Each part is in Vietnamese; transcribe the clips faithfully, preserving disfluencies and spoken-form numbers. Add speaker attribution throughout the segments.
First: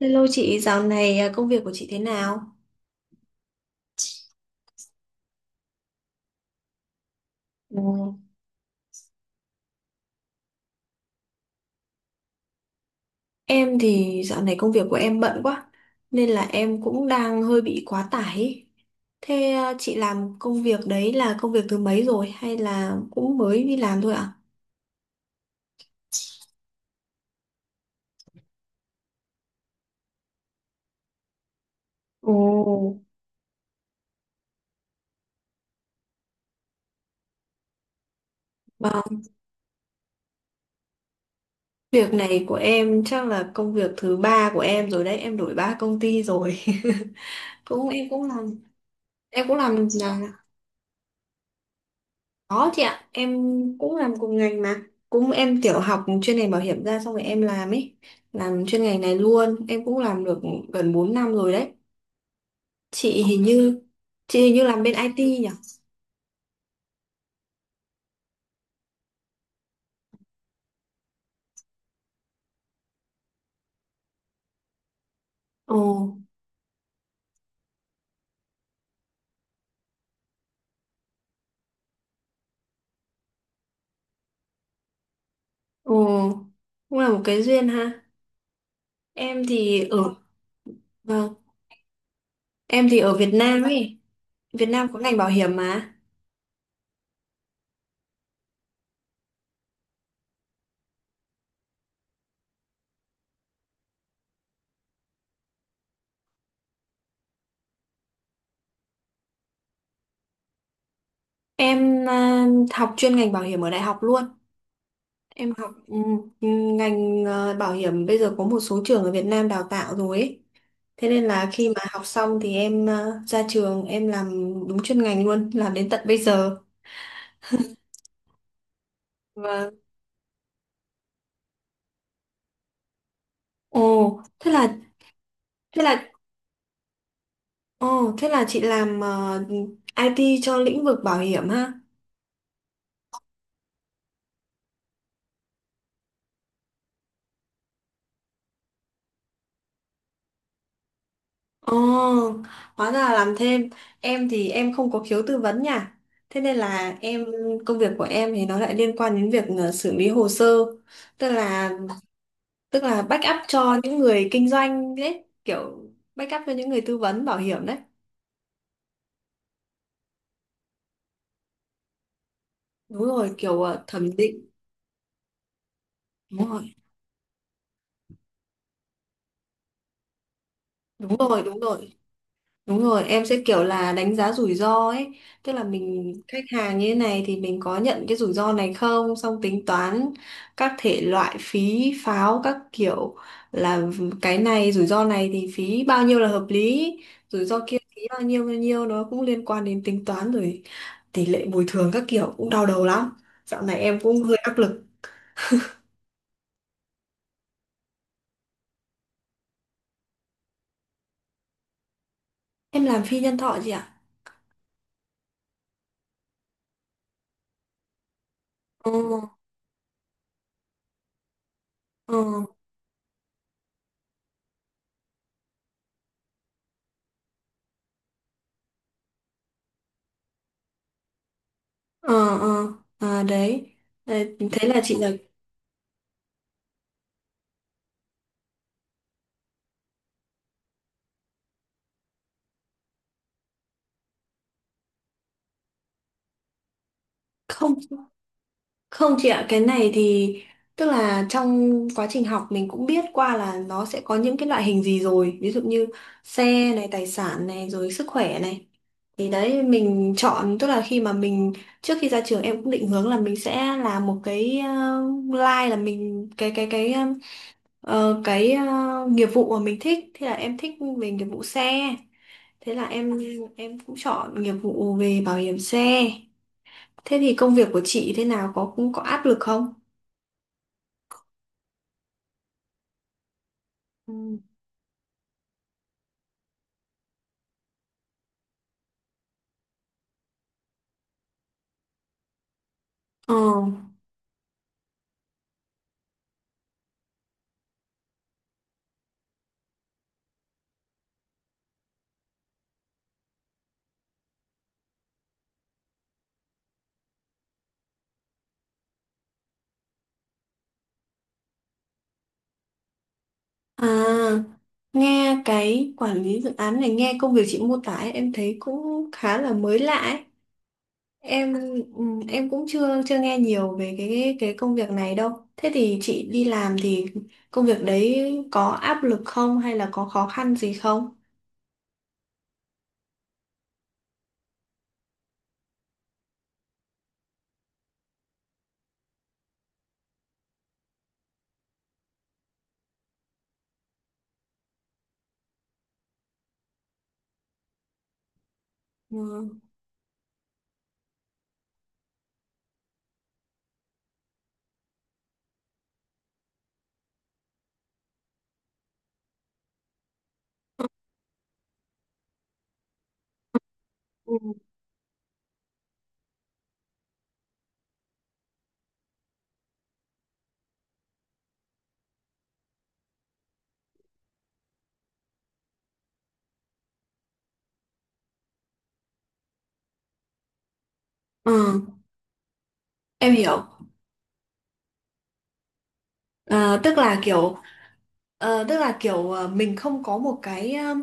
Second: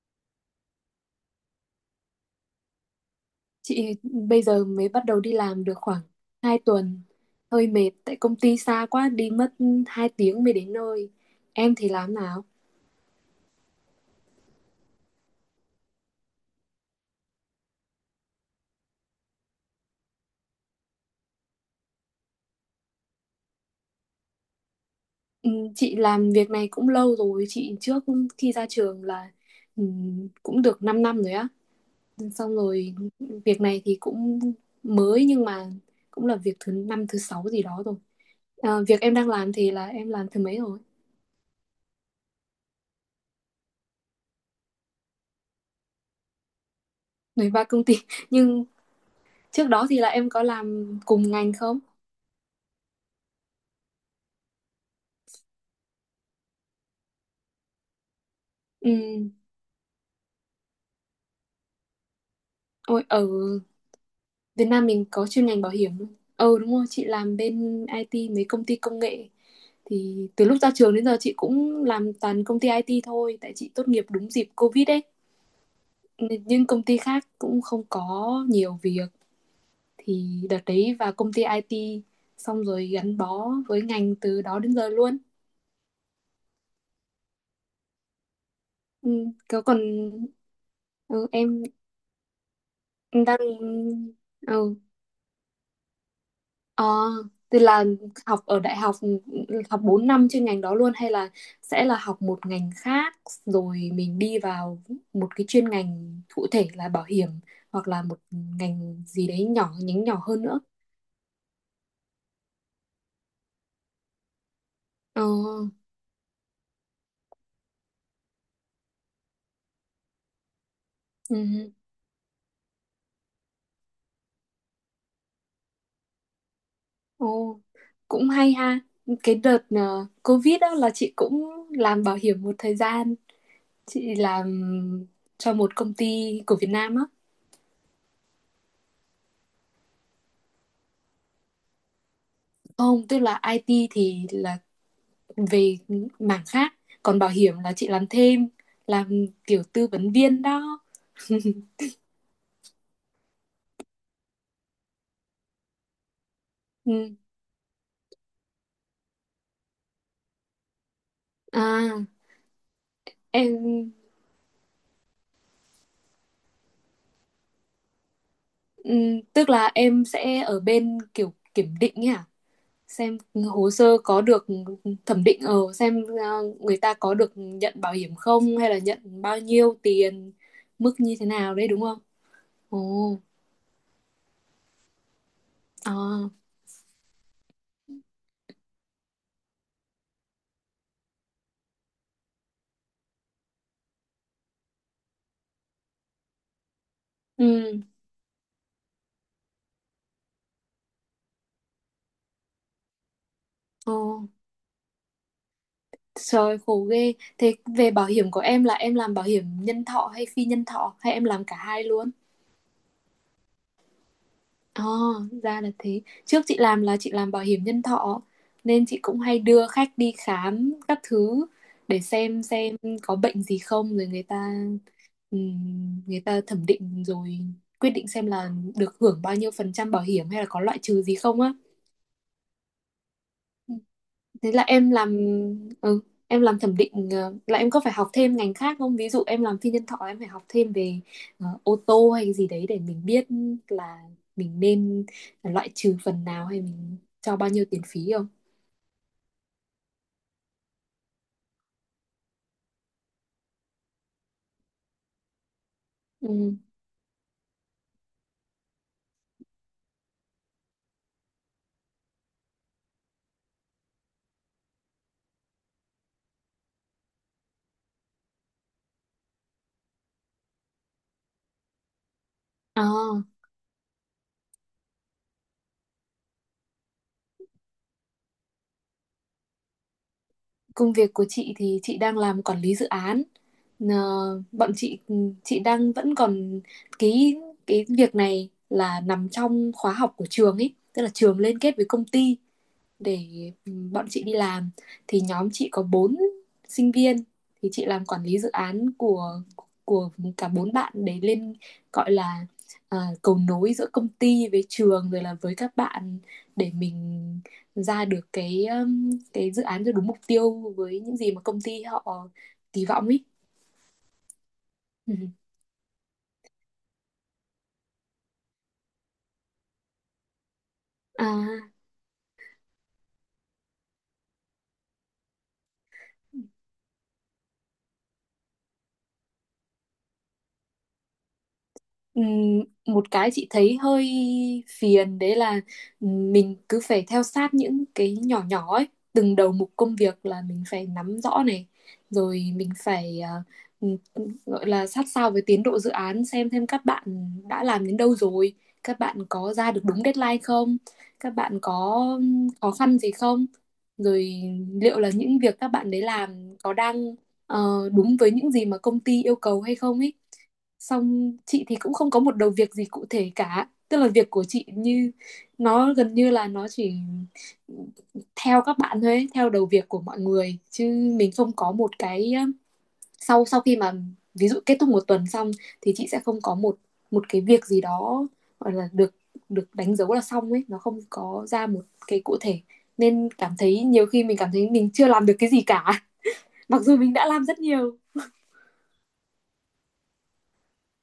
Speaker 1: Hello chị, dạo này à, công việc của chị thế nào?
Speaker 2: Chị bây giờ mới bắt đầu đi làm được khoảng hai tuần. Hơi mệt
Speaker 1: Ừ.
Speaker 2: tại công ty xa quá, đi mất hai tiếng mới đến nơi. Em thì làm nào?
Speaker 1: Em thì dạo này công việc của em bận quá, nên là em cũng đang hơi bị quá tải. Ý. Thế à, chị làm công việc đấy là công việc thứ mấy rồi hay là cũng mới đi làm thôi ạ?
Speaker 2: Ừ, Chị làm việc này cũng lâu rồi. Chị trước khi ra trường là ừ, cũng được 5 năm rồi á. Xong
Speaker 1: Ồ.
Speaker 2: rồi, việc này thì cũng mới nhưng mà cũng là việc thứ năm thứ sáu gì đó rồi. Ờ,
Speaker 1: Ờ,
Speaker 2: việc em đang làm thì là em làm thứ mấy rồi?
Speaker 1: Việc này của em chắc là công việc thứ ba của em rồi đấy, em đổi ba công ty rồi.
Speaker 2: mười ba công
Speaker 1: Cũng
Speaker 2: ty.
Speaker 1: em cũng làm
Speaker 2: Nhưng
Speaker 1: em cũng
Speaker 2: trước đó
Speaker 1: làm
Speaker 2: thì là em có làm cùng ngành không?
Speaker 1: Có chị ạ, em cũng làm cùng ngành mà. Cũng em tiểu học chuyên ngành bảo hiểm ra xong rồi em làm ấy. Làm chuyên ngành này
Speaker 2: Ừ.
Speaker 1: luôn, em cũng làm được gần bốn năm rồi đấy.
Speaker 2: Ôi,
Speaker 1: Chị
Speaker 2: ở
Speaker 1: hình như chị hình như
Speaker 2: Việt
Speaker 1: làm
Speaker 2: Nam
Speaker 1: bên
Speaker 2: mình
Speaker 1: i tê
Speaker 2: có chuyên
Speaker 1: nhỉ?
Speaker 2: ngành bảo hiểm luôn. Ừ, đúng rồi, chị làm bên i tê mấy công ty công nghệ, thì từ lúc ra trường đến giờ chị cũng làm toàn công ty ai ti thôi, tại chị tốt nghiệp đúng dịp Covid ấy.
Speaker 1: Ồ,
Speaker 2: Nên Nhưng công ty khác cũng không có nhiều việc, thì đợt đấy vào công ty i tê, xong rồi gắn bó với ngành từ đó đến giờ luôn.
Speaker 1: ồ, cũng là một cái duyên ha.
Speaker 2: Ừ,
Speaker 1: Em
Speaker 2: có còn
Speaker 1: thì ở
Speaker 2: ừ,
Speaker 1: vâng,
Speaker 2: em
Speaker 1: em thì ở
Speaker 2: em
Speaker 1: Việt
Speaker 2: đang
Speaker 1: Nam ấy. Việt
Speaker 2: ừ,
Speaker 1: Nam có ngành bảo hiểm mà.
Speaker 2: Ờ, thì là học ở đại học, ừ, học bốn năm chuyên ngành đó luôn, hay là sẽ là học một ngành khác rồi mình đi vào một cái chuyên ngành cụ thể là bảo hiểm, hoặc là một ngành gì đấy nhỏ, nhánh nhỏ hơn nữa.
Speaker 1: Em à, học chuyên ngành bảo hiểm ở đại học luôn.
Speaker 2: Ờ,
Speaker 1: Em học, ừ, ngành, ờ, bảo hiểm bây giờ có một số trường ở Việt Nam đào tạo rồi ấy. Thế nên là khi
Speaker 2: ừ,
Speaker 1: mà học xong thì em, ờ, ra trường em làm đúng chuyên ngành luôn, làm đến tận bây giờ.
Speaker 2: ồ, cũng hay ha. Cái đợt
Speaker 1: Vâng.
Speaker 2: ờ, Covid đó là chị cũng làm bảo hiểm một thời gian.
Speaker 1: Ồ,
Speaker 2: Chị làm
Speaker 1: thế là
Speaker 2: cho một
Speaker 1: thế
Speaker 2: công
Speaker 1: là
Speaker 2: ty của Việt Nam á.
Speaker 1: ồ, thế là chị làm, ờ, i tê cho lĩnh vực bảo hiểm ha.
Speaker 2: Không, tức là i tê thì là về mảng khác, còn bảo hiểm là chị làm thêm, làm kiểu tư vấn viên đó
Speaker 1: Ồ, hóa ra là làm thêm. Em thì em không có khiếu tư vấn nha. Thế nên là
Speaker 2: ừ.
Speaker 1: em công việc của em thì nó lại liên quan đến việc, ờ, xử lý hồ sơ. Tức là
Speaker 2: à
Speaker 1: tức là backup cho
Speaker 2: em
Speaker 1: những người kinh doanh đấy, kiểu backup cho những người tư vấn bảo hiểm đấy.
Speaker 2: ừ, tức là em sẽ ở bên kiểu kiểm định ấy à,
Speaker 1: Đúng
Speaker 2: xem
Speaker 1: rồi, kiểu
Speaker 2: hồ
Speaker 1: ờ,
Speaker 2: sơ
Speaker 1: thẩm
Speaker 2: có được
Speaker 1: định.
Speaker 2: thẩm định, ở xem
Speaker 1: Đúng
Speaker 2: uh,
Speaker 1: rồi,
Speaker 2: người ta có được nhận bảo hiểm không, hay là nhận bao nhiêu tiền, mức như
Speaker 1: đúng
Speaker 2: thế
Speaker 1: rồi.
Speaker 2: nào
Speaker 1: Đúng
Speaker 2: đấy, đúng
Speaker 1: rồi,
Speaker 2: không? Ồ,
Speaker 1: đúng rồi em sẽ kiểu là đánh giá rủi ro ấy, tức là mình
Speaker 2: à,
Speaker 1: khách hàng như thế này thì mình có nhận cái rủi ro này không, xong tính toán các thể loại phí pháo các kiểu, là cái này rủi ro này thì phí bao nhiêu là hợp lý, rủi ro kia
Speaker 2: ừ,
Speaker 1: phí bao nhiêu bao nhiêu, nó cũng liên quan đến tính toán rồi tỷ lệ bồi thường các kiểu, cũng đau đầu lắm. Dạo này
Speaker 2: ồ,
Speaker 1: em cũng hơi áp lực.
Speaker 2: trời khổ ghê. Thế, về bảo hiểm của em, là em làm bảo hiểm nhân thọ hay phi nhân thọ, hay em làm cả hai luôn?
Speaker 1: Em làm phi nhân thọ chị ạ.
Speaker 2: Ờ, ra là thế. Trước chị làm là chị làm bảo hiểm nhân thọ, nên
Speaker 1: Ừ,
Speaker 2: chị cũng hay đưa khách đi khám các thứ để xem
Speaker 1: ừ,
Speaker 2: xem có bệnh gì không, rồi người ta ừm, người ta thẩm định rồi quyết định xem là được hưởng bao nhiêu phần trăm bảo hiểm, hay là có loại trừ gì không á.
Speaker 1: ờ, ờ. À, đấy. Đấy,
Speaker 2: Thế là
Speaker 1: thế là
Speaker 2: em
Speaker 1: chị là.
Speaker 2: làm ừ, em làm thẩm định, ờ, là em có phải học thêm ngành khác không? Ví dụ em làm phi nhân thọ, em phải học thêm về ờ, ô tô hay gì đấy để mình biết là mình nên loại trừ phần nào, hay mình cho bao nhiêu
Speaker 1: Không,
Speaker 2: tiền phí không
Speaker 1: không chị ạ, cái này thì tức là trong quá trình học mình cũng biết qua là nó sẽ có những cái loại hình gì rồi, ví dụ như
Speaker 2: ừ.
Speaker 1: xe này, tài sản này, rồi sức khỏe này, thì đấy mình chọn, tức là khi mà mình trước khi ra trường em cũng định hướng là mình sẽ làm một cái, uh, line là mình cái cái cái Ờ, cái ờ, nghiệp vụ mà mình thích, thì là em thích về nghiệp vụ xe, thế là
Speaker 2: À,
Speaker 1: em em cũng chọn nghiệp vụ về bảo hiểm xe. Thế thì công việc của chị thế nào, có cũng có áp lực không?
Speaker 2: công việc của chị thì chị đang làm quản lý dự án. Ờ,
Speaker 1: Ừ.
Speaker 2: bọn chị, ừ, chị đang vẫn còn cái cái việc này, là nằm trong khóa học của trường ấy, tức là trường liên kết với công ty để
Speaker 1: ờ
Speaker 2: ừ, bọn chị đi làm, thì nhóm chị có bốn sinh viên, thì chị làm quản lý dự án của của cả bốn bạn, để lên gọi là à, cầu nối giữa công ty với trường, rồi là với các bạn, để mình ra được cái um, cái dự án cho đúng mục tiêu với những gì mà công ty họ kỳ vọng ấy.
Speaker 1: à
Speaker 2: Ừ.
Speaker 1: nghe cái quản lý dự án này, nghe công việc chị mô tả ấy, em thấy cũng khá là mới lạ ấy.
Speaker 2: À,
Speaker 1: Em, ừ, em cũng chưa chưa nghe nhiều về cái cái công việc này đâu. Thế thì chị đi làm thì công việc đấy có áp lực không hay là có khó khăn gì không?
Speaker 2: Ừm, một cái chị thấy hơi phiền đấy là, mình cứ phải theo sát những cái nhỏ nhỏ ấy, từng đầu mục công việc là mình phải nắm rõ này, rồi mình phải à, ừm, gọi là sát sao với tiến độ dự án, xem thêm các bạn đã làm đến đâu rồi, các bạn
Speaker 1: Ừ.
Speaker 2: có ra được đúng deadline không, các bạn có khó khăn gì không, rồi liệu là những việc các bạn đấy làm có đang ờ, đúng với những gì mà công ty yêu cầu hay không ấy. Xong chị thì cũng không có một đầu việc gì cụ thể cả, tức là việc
Speaker 1: Ừ,
Speaker 2: của chị, như nó gần như là nó chỉ theo các bạn thôi ấy, theo đầu việc của mọi người, chứ mình không có một cái, um, sau sau khi mà ví dụ kết thúc một tuần xong, thì chị sẽ không có một một cái việc gì đó gọi là được, được đánh dấu là xong ấy, nó không có ra một
Speaker 1: ừ,
Speaker 2: cái cụ thể, nên
Speaker 1: em
Speaker 2: cảm
Speaker 1: hiểu.
Speaker 2: thấy, nhiều khi mình cảm thấy mình chưa làm được cái gì cả,
Speaker 1: À,
Speaker 2: mặc dù
Speaker 1: tức
Speaker 2: mình
Speaker 1: là
Speaker 2: đã làm
Speaker 1: kiểu
Speaker 2: rất nhiều.
Speaker 1: ờ, tức là kiểu ờ, mình không có một cái, ờ,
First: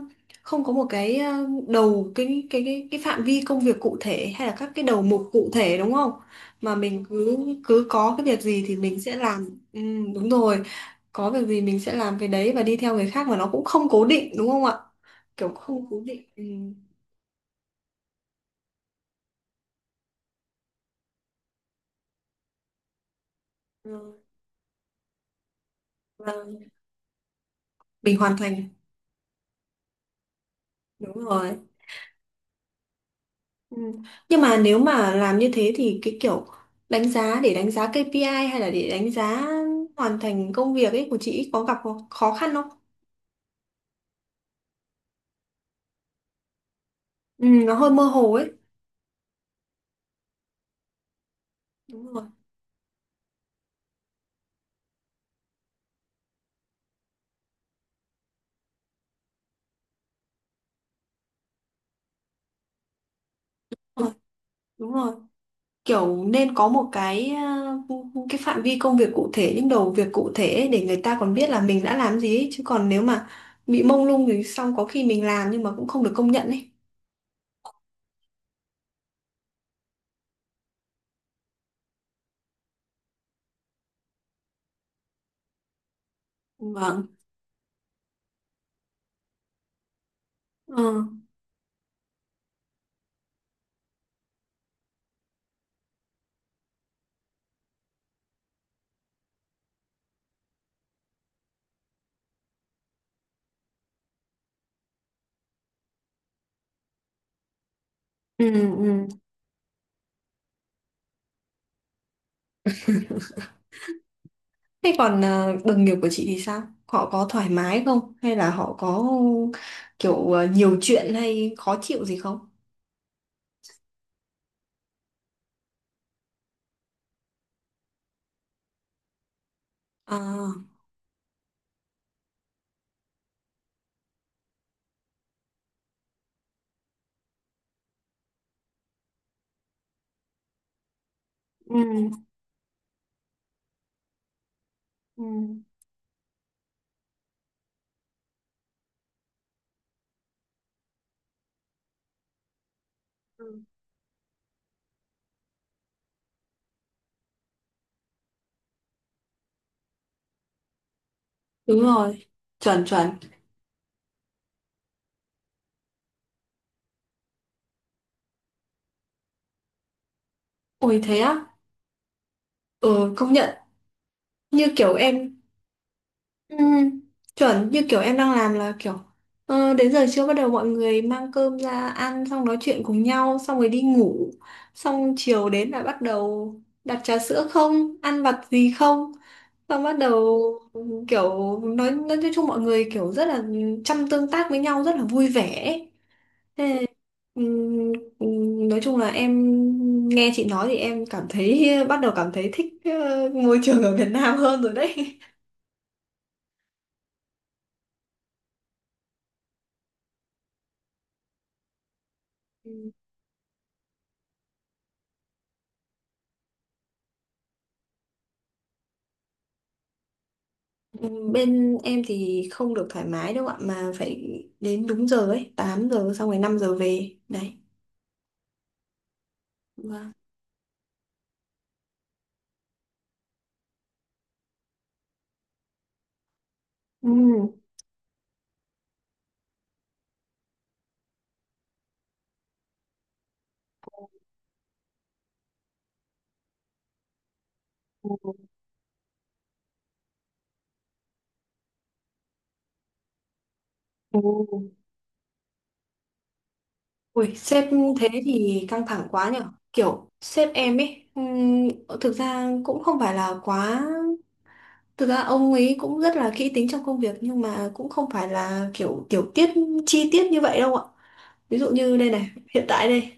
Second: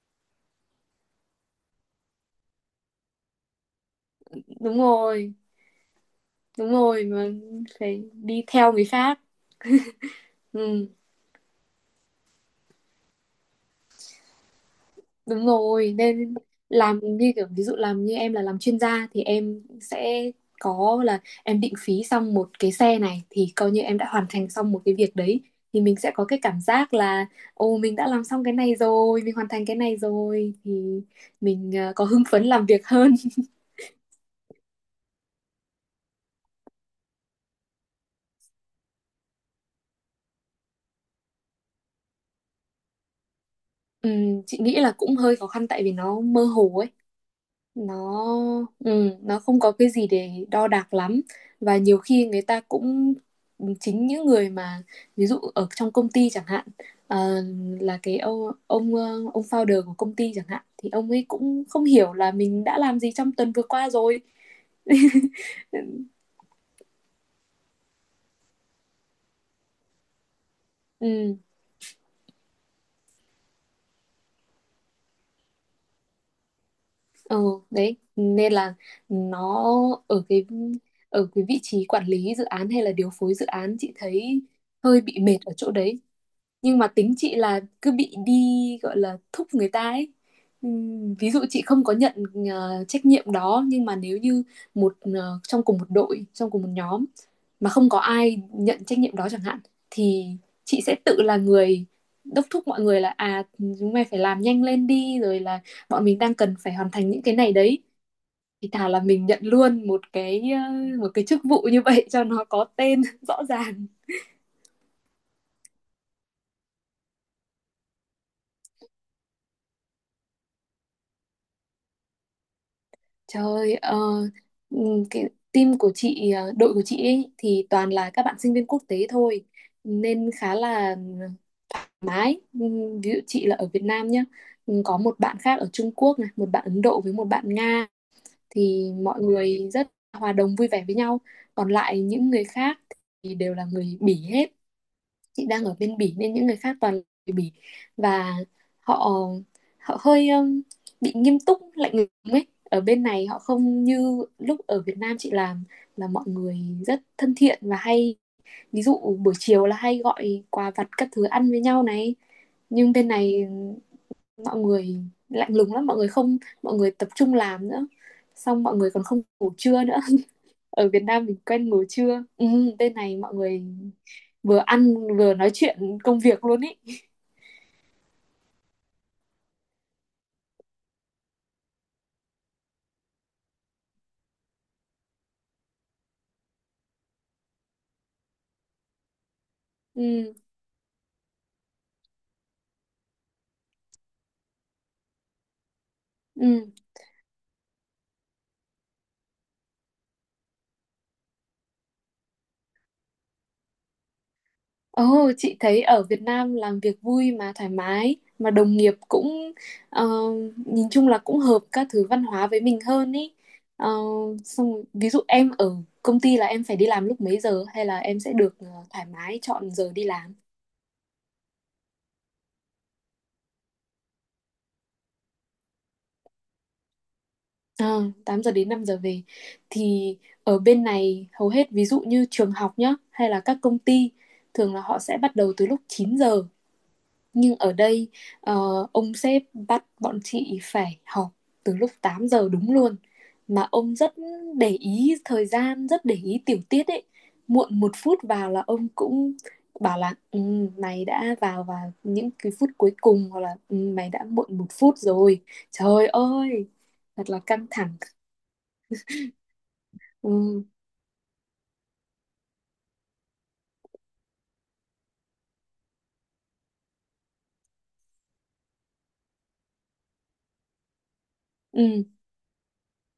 Speaker 1: không có một cái ờ, đầu cái cái cái cái phạm vi công việc cụ thể hay là các
Speaker 2: Đúng
Speaker 1: cái đầu mục
Speaker 2: rồi,
Speaker 1: cụ thể đúng không?
Speaker 2: đúng
Speaker 1: Mà mình
Speaker 2: rồi, mà
Speaker 1: cứ cứ
Speaker 2: phải
Speaker 1: có cái việc
Speaker 2: đi
Speaker 1: gì
Speaker 2: theo
Speaker 1: thì
Speaker 2: người
Speaker 1: mình sẽ
Speaker 2: khác.
Speaker 1: làm. Ừ, đúng rồi,
Speaker 2: ừ,
Speaker 1: có việc gì mình sẽ làm cái đấy và đi theo người khác, mà nó cũng không cố định đúng không ạ?
Speaker 2: đúng
Speaker 1: Kiểu không
Speaker 2: rồi,
Speaker 1: cố định.
Speaker 2: nên
Speaker 1: Ừ.
Speaker 2: làm như kiểu, ví dụ làm như em là làm chuyên gia, thì em sẽ có là em định phí xong một cái xe này, thì coi như em đã
Speaker 1: Ừ.
Speaker 2: hoàn thành xong một cái việc đấy, thì mình sẽ có cái
Speaker 1: Và.
Speaker 2: cảm giác là, ồ, mình đã
Speaker 1: Mình
Speaker 2: làm
Speaker 1: hoàn
Speaker 2: xong cái
Speaker 1: thành.
Speaker 2: này rồi, mình hoàn thành cái này rồi, thì
Speaker 1: Đúng rồi.
Speaker 2: mình ờ, có hưng phấn làm việc hơn.
Speaker 1: Ừ. Nhưng mà nếu mà làm như thế thì cái kiểu đánh giá, để đánh giá kây pi ai hay là để đánh giá hoàn thành công việc ấy của chị, có gặp khó khó khăn không?
Speaker 2: ừ, chị nghĩ là cũng hơi khó khăn, tại vì nó mơ hồ ấy,
Speaker 1: Ừ, nó hơi mơ
Speaker 2: nó
Speaker 1: hồ ấy.
Speaker 2: ừ, nó không có cái gì để đo đạc lắm, và nhiều
Speaker 1: Đúng rồi.
Speaker 2: khi người ta cũng, chính những người mà ví dụ ở trong công ty chẳng hạn, ờ, là cái ông ông ờ, ông founder của công ty chẳng hạn, thì ông ấy cũng không hiểu là mình đã làm gì trong tuần vừa qua
Speaker 1: Đúng rồi.
Speaker 2: rồi.
Speaker 1: Đúng rồi. Kiểu nên có một cái ờ, cái phạm vi công việc cụ thể, những đầu việc cụ thể ấy, để người ta còn
Speaker 2: Ừ,
Speaker 1: biết là mình đã làm gì ấy. Chứ còn nếu mà bị mông lung thì xong có khi mình làm nhưng mà cũng không được công nhận ấy.
Speaker 2: ừ, đấy nên là nó ở cái, ở cái vị trí quản lý dự án hay là điều phối dự án, chị thấy hơi bị mệt ở chỗ đấy, nhưng mà
Speaker 1: Vâng.
Speaker 2: tính chị là cứ bị đi gọi là thúc người ta ấy.
Speaker 1: Ờ.
Speaker 2: Ừm, ví dụ chị không có nhận ờ, trách nhiệm đó, nhưng mà nếu như một ờ, trong cùng một đội, trong cùng một nhóm mà không có ai nhận trách nhiệm đó chẳng hạn, thì chị sẽ tự là người đốc thúc mọi người là, à chúng mày phải làm nhanh lên đi, rồi là bọn mình đang cần phải hoàn thành những cái này đấy,
Speaker 1: Ừ.
Speaker 2: thì thà là
Speaker 1: Ừ.
Speaker 2: mình nhận luôn một cái, ờ, một cái chức vụ như vậy cho nó có tên rõ ràng.
Speaker 1: Thế còn, ờ, đồng nghiệp của chị thì sao? Họ có thoải mái không? Hay là họ có kiểu, ờ, nhiều chuyện hay khó chịu gì không?
Speaker 2: Trời ơi, ờ, ừm, cái team của chị, ờ, đội của chị ấy, thì toàn là các bạn sinh viên quốc tế thôi,
Speaker 1: À.
Speaker 2: nên khá là ừ, mái. Ừm, Ví dụ chị là ở Việt Nam nhá, ừm, có một bạn khác ở Trung Quốc này, một bạn Ấn Độ với một bạn Nga, thì mọi người rất hòa đồng vui vẻ với nhau. Còn lại
Speaker 1: Ừ.
Speaker 2: những người khác thì đều là người Bỉ hết,
Speaker 1: Ừ.
Speaker 2: chị đang ở bên Bỉ nên những người khác toàn là người Bỉ, và họ họ hơi um, bị nghiêm túc lạnh lùng ấy, ở bên này họ không như lúc ở Việt Nam chị làm, là mọi người rất thân thiện, và hay ví dụ buổi chiều là hay gọi quà vặt các thứ ăn với
Speaker 1: Đúng
Speaker 2: nhau này,
Speaker 1: rồi. Chuẩn,
Speaker 2: nhưng bên
Speaker 1: chuẩn.
Speaker 2: này mọi người lạnh lùng lắm, mọi người không mọi người tập trung làm nữa, xong mọi người còn không ngủ trưa nữa, ở
Speaker 1: Ôi
Speaker 2: Việt
Speaker 1: thế
Speaker 2: Nam mình
Speaker 1: á?
Speaker 2: quen ngồi trưa. Ừ, bên
Speaker 1: Ừ,
Speaker 2: này
Speaker 1: công
Speaker 2: mọi
Speaker 1: nhận.
Speaker 2: người vừa
Speaker 1: Như kiểu
Speaker 2: ăn vừa
Speaker 1: em
Speaker 2: nói chuyện công việc
Speaker 1: Ừ,
Speaker 2: luôn ý.
Speaker 1: chuẩn như kiểu em đang làm là kiểu, ờ, đến giờ trưa bắt đầu mọi người mang cơm ra ăn xong nói chuyện cùng nhau xong rồi đi ngủ, xong chiều đến là bắt đầu đặt trà sữa không, ăn vặt gì không, xong bắt
Speaker 2: Ừ,
Speaker 1: đầu, kiểu nói nói chung mọi người kiểu rất là chăm tương tác với nhau, rất là vui vẻ ấy.
Speaker 2: ừ,
Speaker 1: Ừm, ừm, nói chung là em nghe chị nói thì em cảm thấy bắt đầu cảm thấy thích, ờ, môi trường ở Việt Nam hơn rồi đấy.
Speaker 2: ồ, chị thấy ở Việt Nam làm việc vui mà thoải mái, mà đồng nghiệp cũng ờ, nhìn chung là cũng hợp các thứ văn hóa với mình hơn ý. Ờ, xong rồi, ví dụ em ở công ty là em phải đi làm lúc mấy giờ, hay là em sẽ được ờ, thoải mái chọn giờ đi làm?
Speaker 1: Ừm, Bên em thì không được thoải mái đâu ạ, mà phải đến đúng giờ ấy, tám giờ xong rồi năm giờ về. Đấy.
Speaker 2: Ờ, 8 giờ đến năm giờ về,
Speaker 1: Vâng.
Speaker 2: thì ở bên này hầu hết ví dụ như trường học nhá, hay là các công ty thường là họ sẽ bắt đầu từ lúc chín giờ,
Speaker 1: Ừ.
Speaker 2: nhưng ở đây ờ, ông sếp bắt bọn chị phải họp từ lúc tám giờ đúng luôn, mà ông rất để ý thời gian, rất để ý tiểu tiết ấy, muộn một
Speaker 1: Ừ.
Speaker 2: phút vào là ông cũng bảo là ừ, mày đã vào vào những cái phút cuối cùng, hoặc là ừ, mày
Speaker 1: Ừ.
Speaker 2: đã muộn một phút rồi. Trời ơi, thật
Speaker 1: Ui,
Speaker 2: là
Speaker 1: sếp
Speaker 2: căng thẳng.
Speaker 1: thế thì căng thẳng quá nhở. Kiểu sếp
Speaker 2: Ừ,
Speaker 1: em ấy, ừm, thực ra cũng không phải là quá. Thực ra ông ấy cũng rất là kỹ tính trong công việc, nhưng mà cũng không phải là kiểu tiểu tiết chi tiết như vậy đâu ạ. Ví dụ như
Speaker 2: ừ,
Speaker 1: đây này, hiện tại đây,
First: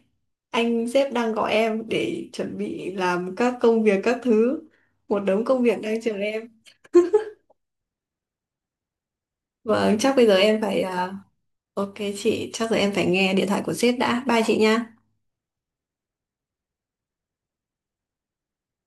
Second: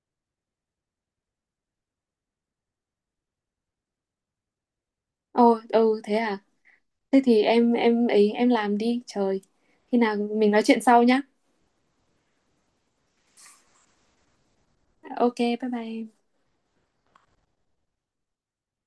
Speaker 1: anh sếp đang gọi em để chuẩn bị làm các công việc các thứ. Một đống
Speaker 2: ồ,
Speaker 1: công việc đang
Speaker 2: ừ,
Speaker 1: chờ
Speaker 2: thế à?
Speaker 1: em.
Speaker 2: Thế thì em em ấy em làm đi trời,
Speaker 1: Vâng,
Speaker 2: khi
Speaker 1: chắc
Speaker 2: nào
Speaker 1: bây giờ
Speaker 2: mình
Speaker 1: em
Speaker 2: nói chuyện
Speaker 1: phải.
Speaker 2: sau
Speaker 1: à,
Speaker 2: nhá.
Speaker 1: Ok chị, chắc giờ em phải nghe điện thoại của sếp đã. Bye chị nha.
Speaker 2: OK, bye bye.